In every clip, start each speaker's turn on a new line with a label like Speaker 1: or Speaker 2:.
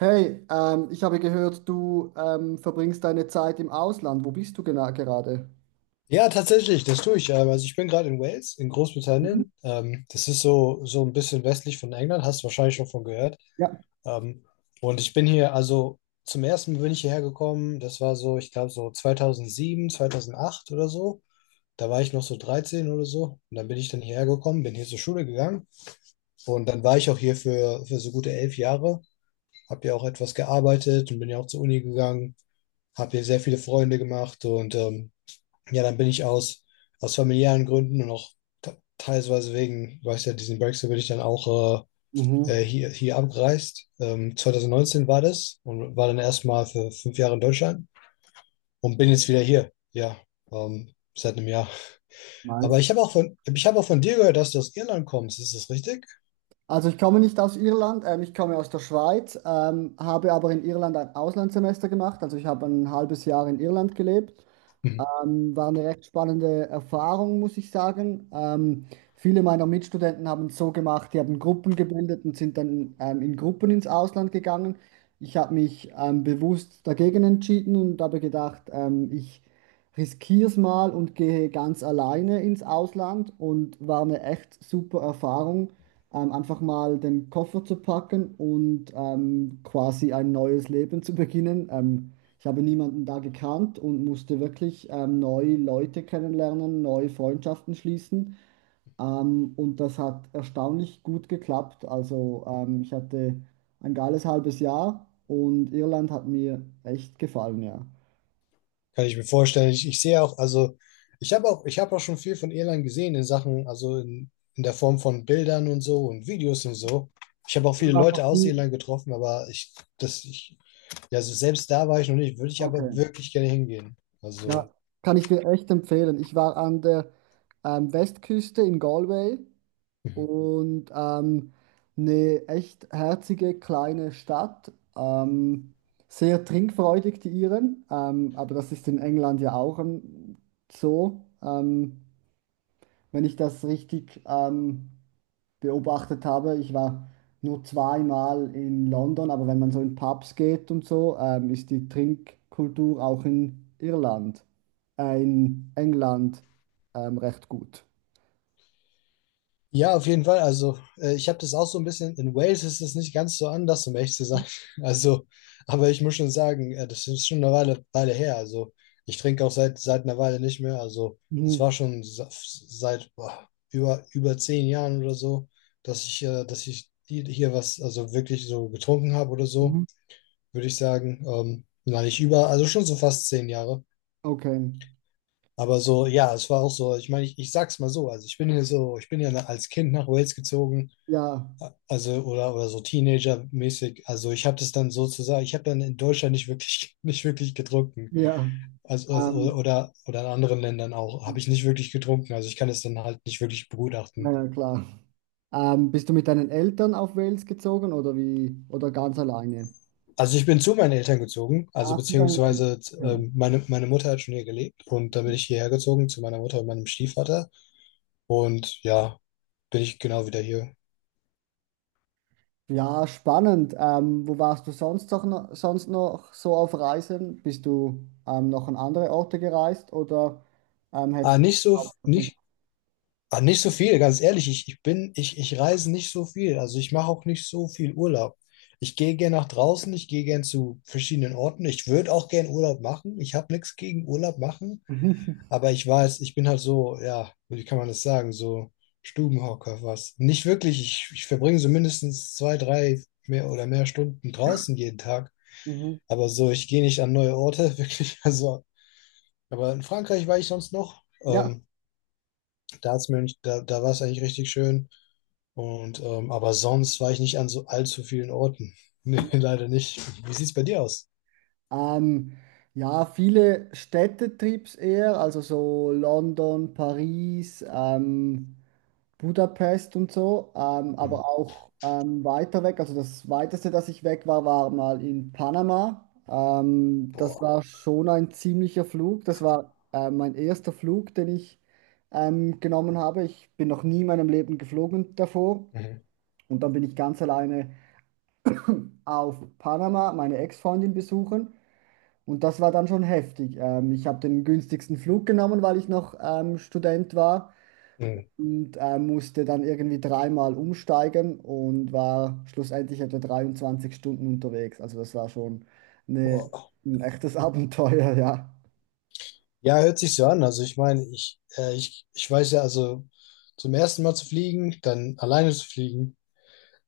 Speaker 1: Hey, ich habe gehört, du verbringst deine Zeit im Ausland. Wo bist du genau gerade?
Speaker 2: Ja, tatsächlich, das tue ich. Also ich bin gerade in Wales, in
Speaker 1: Mhm.
Speaker 2: Großbritannien. Das ist so ein bisschen westlich von England, hast du wahrscheinlich schon von gehört.
Speaker 1: Ja.
Speaker 2: Ähm, und ich bin hier, also zum ersten Mal bin ich hierher gekommen. Das war so, ich glaube, so 2007, 2008 oder so. Da war ich noch so 13 oder so. Und dann bin ich dann hierher gekommen, bin hier zur Schule gegangen. Und dann war ich auch hier für so gute 11 Jahre. Hab hier auch etwas gearbeitet und bin ja auch zur Uni gegangen. Hab hier sehr viele Freunde gemacht ja, dann bin ich aus familiären Gründen und auch teilweise wegen, weiß ja, diesen Brexit bin ich dann auch
Speaker 1: Mhm,
Speaker 2: hier, abgereist. 2019 war das, und war dann erstmal für 5 Jahre in Deutschland und bin jetzt wieder hier. Ja, seit einem Jahr. Aber
Speaker 1: nice.
Speaker 2: ich habe auch von dir gehört, dass du aus Irland kommst. Ist das richtig?
Speaker 1: Also ich komme nicht aus Irland, ich komme aus der Schweiz, habe aber in Irland ein Auslandssemester gemacht. Also ich habe ein halbes Jahr in Irland gelebt.
Speaker 2: Hm.
Speaker 1: War eine recht spannende Erfahrung, muss ich sagen. Viele meiner Mitstudenten haben es so gemacht, die haben Gruppen gebildet und sind dann in Gruppen ins Ausland gegangen. Ich habe mich bewusst dagegen entschieden und habe gedacht, ich riskiere es mal und gehe ganz alleine ins Ausland und war eine echt super Erfahrung, einfach mal den Koffer zu packen und quasi ein neues Leben zu beginnen. Ich habe niemanden da gekannt und musste wirklich neue Leute kennenlernen, neue Freundschaften schließen. Und das hat erstaunlich gut geklappt. Also ich hatte ein geiles halbes Jahr und Irland hat mir echt gefallen, ja.
Speaker 2: Kann ich mir vorstellen. Ich sehe auch, also ich habe auch schon viel von Irland gesehen, in Sachen, also in der Form von Bildern und so und Videos und so. Ich habe auch viele
Speaker 1: Und auch noch
Speaker 2: Leute aus
Speaker 1: die,
Speaker 2: Irland getroffen, aber das, ich, ja, also selbst da war ich noch nicht, würde ich aber
Speaker 1: okay,
Speaker 2: wirklich gerne hingehen. Also.
Speaker 1: ja, kann ich dir echt empfehlen. Ich war an der Westküste in Galway
Speaker 2: Mhm.
Speaker 1: und eine echt herzige kleine Stadt. Sehr trinkfreudig, die Iren, aber das ist in England ja auch so. Wenn ich das richtig beobachtet habe, ich war nur zweimal in London, aber wenn man so in Pubs geht und so, ist die Trinkkultur auch in Irland, in England recht gut.
Speaker 2: Ja, auf jeden Fall. Also, ich habe das auch so ein bisschen. In Wales ist es nicht ganz so anders, um ehrlich zu sein. Also, aber ich muss schon sagen, das ist schon eine Weile her. Also, ich trinke auch seit einer Weile nicht mehr. Also, es
Speaker 1: Mhm.
Speaker 2: war schon seit boah, über 10 Jahren oder so, dass ich hier was, also wirklich so getrunken habe oder so,
Speaker 1: Mhm.
Speaker 2: würde ich sagen. Nein, nicht über, also schon so fast 10 Jahre.
Speaker 1: Okay.
Speaker 2: Aber so, ja, es war auch so. Ich meine, ich sag's mal so. Also, ich bin ja als Kind nach Wales gezogen.
Speaker 1: Ja.
Speaker 2: Also, oder so Teenager-mäßig. Also, ich habe dann in Deutschland nicht wirklich, nicht wirklich getrunken.
Speaker 1: Ja,
Speaker 2: Also,
Speaker 1: ähm,
Speaker 2: oder in anderen Ländern auch, habe ich nicht wirklich getrunken. Also, ich kann es dann halt nicht wirklich
Speaker 1: na
Speaker 2: begutachten.
Speaker 1: ja, klar. Bist du mit deinen Eltern auf Wales gezogen oder wie? Oder ganz alleine?
Speaker 2: Also, ich bin zu meinen Eltern gezogen. Also,
Speaker 1: Ah, mit deinen Eltern.
Speaker 2: beziehungsweise,
Speaker 1: Okay.
Speaker 2: meine Mutter hat schon hier gelebt. Und dann bin ich hierher gezogen zu meiner Mutter und meinem Stiefvater. Und ja, bin ich genau wieder hier.
Speaker 1: Ja, spannend. Wo warst du sonst sonst noch so auf Reisen? Bist du noch an andere Orte gereist oder
Speaker 2: Ah,
Speaker 1: hättest du
Speaker 2: nicht so,
Speaker 1: hauptsächlich?
Speaker 2: nicht, Ah, nicht so viel, ganz ehrlich. Ich reise nicht so viel. Also ich mache auch nicht so viel Urlaub. Ich gehe gern nach draußen, ich gehe gern zu verschiedenen Orten. Ich würde auch gern Urlaub machen. Ich habe nichts gegen Urlaub machen,
Speaker 1: Mhm.
Speaker 2: aber ich weiß, ich bin halt so, ja, wie kann man das sagen, so Stubenhocker, was. Nicht wirklich. Ich verbringe so mindestens zwei, drei mehr oder mehr Stunden draußen jeden Tag.
Speaker 1: Mhm.
Speaker 2: Aber so, ich gehe nicht an neue Orte, wirklich. Also, aber in Frankreich war ich sonst noch.
Speaker 1: Ja.
Speaker 2: Staatsmönch, da war es eigentlich richtig schön. Aber sonst war ich nicht an so allzu vielen Orten. Nee, leider nicht. Wie sieht's bei dir aus?
Speaker 1: Ähm, ja, viele Städtetrips eher, also so London, Paris, Budapest und so, aber
Speaker 2: Mhm.
Speaker 1: auch weiter weg. Also das weiteste, dass ich weg war, war mal in Panama. Das
Speaker 2: Boah.
Speaker 1: war schon ein ziemlicher Flug. Das war mein erster Flug, den ich genommen habe. Ich bin noch nie in meinem Leben geflogen davor.
Speaker 2: Mhm.
Speaker 1: Und dann bin ich ganz alleine auf Panama meine Ex-Freundin besuchen. Und das war dann schon heftig. Ich habe den günstigsten Flug genommen, weil ich noch Student war
Speaker 2: Mhm.
Speaker 1: und musste dann irgendwie dreimal umsteigen und war schlussendlich etwa 23 Stunden unterwegs. Also das war schon eine,
Speaker 2: Boah.
Speaker 1: ein echtes Abenteuer, ja.
Speaker 2: Ja, hört sich so an. Also ich meine, ich weiß ja, also zum ersten Mal zu fliegen, dann alleine zu fliegen,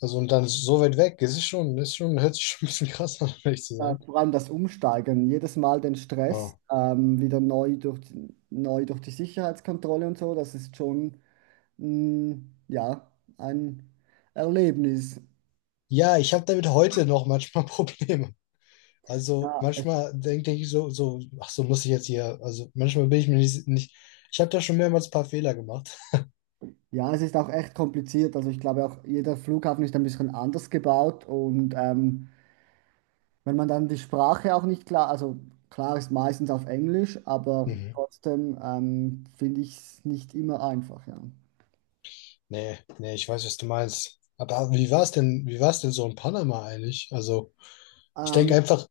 Speaker 2: also und dann so weit weg, es hört sich schon ein bisschen krass an, um ehrlich zu sein.
Speaker 1: Vor allem das Umsteigen, jedes Mal den Stress,
Speaker 2: Ah.
Speaker 1: wieder neu durch die Sicherheitskontrolle und so, das ist schon mh, ja, ein Erlebnis.
Speaker 2: Ja, ich habe damit heute noch manchmal Probleme. Also
Speaker 1: Ja, es-
Speaker 2: manchmal denke ich so, ach so, muss ich jetzt hier, also manchmal bin ich mir nicht, nicht. Ich habe da schon mehrmals ein paar Fehler gemacht.
Speaker 1: Ja, es ist auch echt kompliziert. Also ich glaube auch, jeder Flughafen ist ein bisschen anders gebaut und wenn man dann die Sprache auch nicht klar, also klar ist meistens auf Englisch, aber
Speaker 2: Mhm.
Speaker 1: trotzdem finde ich es nicht immer einfach, ja.
Speaker 2: Nee, nee, ich weiß, was du meinst. Aber wie war es denn so in Panama eigentlich? Also ich denke
Speaker 1: Ähm,
Speaker 2: einfach,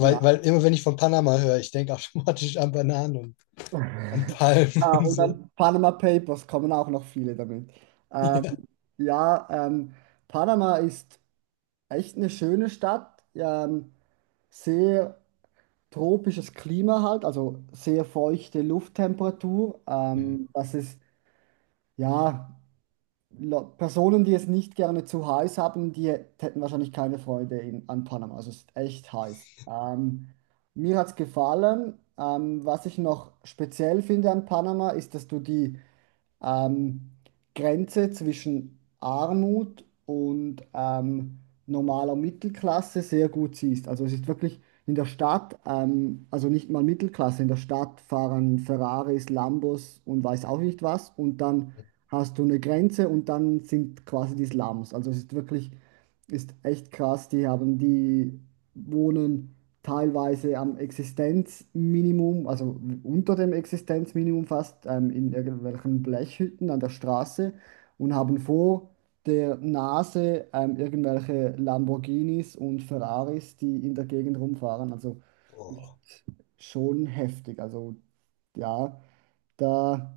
Speaker 1: ja.
Speaker 2: weil immer, wenn ich von Panama höre, ich denke automatisch an Bananen und an Palmen
Speaker 1: Ja,
Speaker 2: und
Speaker 1: und
Speaker 2: so.
Speaker 1: dann Panama Papers kommen auch noch viele damit. Ähm,
Speaker 2: Ja.
Speaker 1: ja, Panama ist echt eine schöne Stadt, sehr tropisches Klima halt, also sehr feuchte Lufttemperatur.
Speaker 2: Mhm.
Speaker 1: Das ist, ja. La- Personen, die es nicht gerne zu heiß haben, die hätten wahrscheinlich keine Freude in, an Panama. Also es ist echt heiß. Mir hat es gefallen. Was ich noch speziell finde an Panama, ist, dass du die ähm, Grenze zwischen Armut und normaler Mittelklasse sehr gut siehst. Also es ist wirklich in der Stadt, also nicht mal Mittelklasse, in der Stadt fahren Ferraris, Lambos und weiß auch nicht was. Und dann hast du eine Grenze und dann sind quasi die Slums. Also es ist wirklich, ist echt krass. Die wohnen teilweise am Existenzminimum, also unter dem Existenzminimum fast, in irgendwelchen Blechhütten an der Straße und haben vor der Nase irgendwelche Lamborghinis und Ferraris, die in der Gegend rumfahren. Also
Speaker 2: Boah.
Speaker 1: ist schon heftig. Also ja, da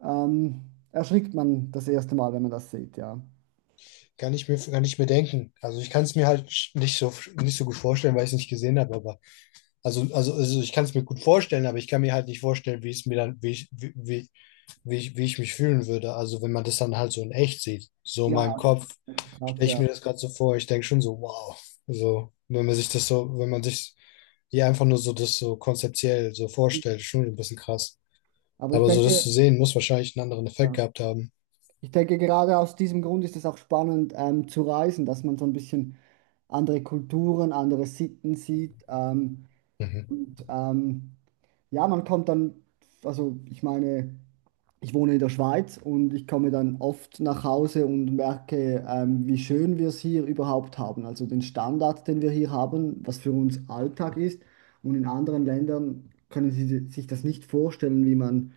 Speaker 1: erschrickt man das erste Mal, wenn man das sieht, ja.
Speaker 2: Kann ich mir denken. Also ich kann es mir halt nicht so gut vorstellen, weil ich es nicht gesehen habe, aber. Ich kann es mir gut vorstellen, aber ich kann mir halt nicht vorstellen, wie es mir dann, wie ich, wie, wie, wie ich mich fühlen würde. Also wenn man das dann halt so in echt sieht. So in
Speaker 1: Ja,
Speaker 2: meinem Kopf
Speaker 1: krass,
Speaker 2: stelle ich
Speaker 1: ja.
Speaker 2: mir das gerade so vor. Ich denke schon so, wow. So, wenn man sich das so, wenn man sich hier einfach nur so das so konzeptiell so vorstellt, schon ein bisschen krass.
Speaker 1: Aber ich
Speaker 2: Aber so das zu
Speaker 1: denke,
Speaker 2: sehen, muss wahrscheinlich einen anderen Effekt
Speaker 1: äh,
Speaker 2: gehabt haben.
Speaker 1: Ich denke, gerade aus diesem Grund ist es auch spannend, zu reisen, dass man so ein bisschen andere Kulturen, andere Sitten sieht.
Speaker 2: Mhm.
Speaker 1: Und ja, man kommt dann, also ich meine, ich wohne in der Schweiz und ich komme dann oft nach Hause und merke, wie schön wir es hier überhaupt haben. Also den Standard, den wir hier haben, was für uns Alltag ist. Und in anderen Ländern können Sie sich das nicht vorstellen, wie man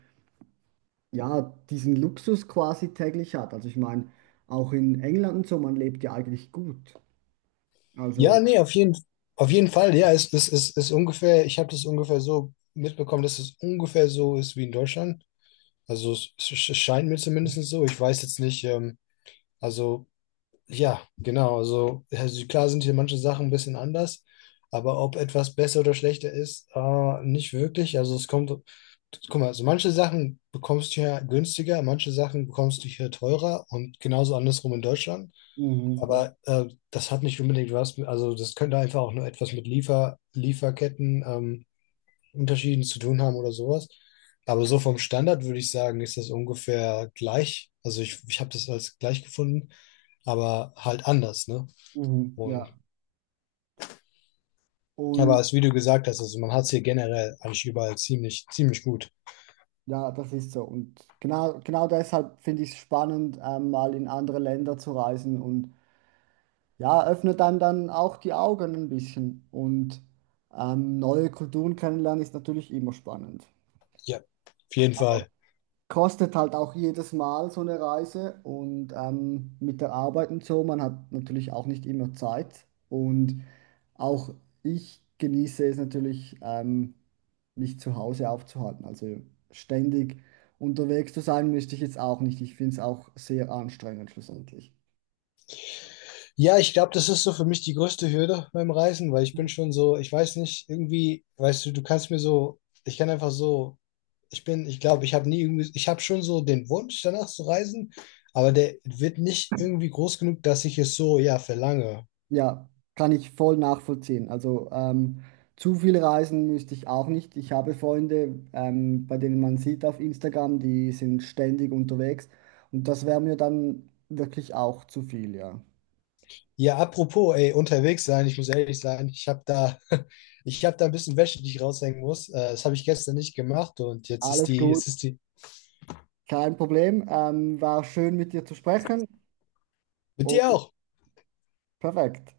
Speaker 1: ja, diesen Luxus quasi täglich hat. Also ich meine, auch in England und so, man lebt ja eigentlich gut. Also,
Speaker 2: Ja, nee, auf jeden Fall, ja, es ist ungefähr, ich habe das ungefähr so mitbekommen, dass es ungefähr so ist wie in Deutschland. Also es scheint mir zumindest so. Ich weiß jetzt nicht, also ja, genau. Klar sind hier manche Sachen ein bisschen anders, aber ob etwas besser oder schlechter ist, nicht wirklich. Also es kommt, guck mal, also manche Sachen bekommst du hier günstiger, manche Sachen bekommst du hier teurer und genauso andersrum in Deutschland.
Speaker 1: mhm, ja,
Speaker 2: Aber das hat nicht unbedingt was, also das könnte einfach auch nur etwas mit Lieferketten, Unterschieden zu tun haben oder sowas. Aber so vom Standard würde ich sagen, ist das ungefähr gleich. Also ich habe das als gleich gefunden, aber halt anders, ne?
Speaker 1: mhm,
Speaker 2: Und
Speaker 1: ja.
Speaker 2: aber
Speaker 1: Und
Speaker 2: als wie du gesagt hast, also man hat es hier generell eigentlich überall ziemlich gut.
Speaker 1: ja, das ist so. Und genau, genau deshalb finde ich es spannend, mal in andere Länder zu reisen und ja, öffnet einem dann auch die Augen ein bisschen. Und neue Kulturen kennenlernen ist natürlich immer spannend.
Speaker 2: Ja, auf jeden Fall.
Speaker 1: Kostet halt auch jedes Mal so eine Reise und mit der Arbeit und so, man hat natürlich auch nicht immer Zeit und auch ich genieße es natürlich, mich zu Hause aufzuhalten, also ständig unterwegs zu sein, möchte ich jetzt auch nicht. Ich finde es auch sehr anstrengend schlussendlich.
Speaker 2: Ja, ich glaube, das ist so für mich die größte Hürde beim Reisen, weil ich bin schon so, ich weiß nicht, irgendwie, weißt du, du kannst mir so, ich kann einfach so, ich bin, ich glaube, ich habe nie irgendwie, ich habe schon so den Wunsch danach zu reisen, aber der wird nicht irgendwie groß genug, dass ich es so, ja, verlange.
Speaker 1: Ja, kann ich voll nachvollziehen. Also zu viel reisen müsste ich auch nicht. Ich habe Freunde, bei denen man sieht auf Instagram, die sind ständig unterwegs und das wäre mir dann wirklich auch zu viel, ja.
Speaker 2: Ja, apropos, ey, unterwegs sein, ich muss ehrlich sein, ich habe da, ich habe da ein bisschen Wäsche, die ich raushängen muss. Das habe ich gestern nicht gemacht, und jetzt ist
Speaker 1: Alles
Speaker 2: die,
Speaker 1: gut,
Speaker 2: jetzt ist die,
Speaker 1: kein Problem. War schön mit dir zu sprechen
Speaker 2: Mit
Speaker 1: und
Speaker 2: dir auch.
Speaker 1: perfekt.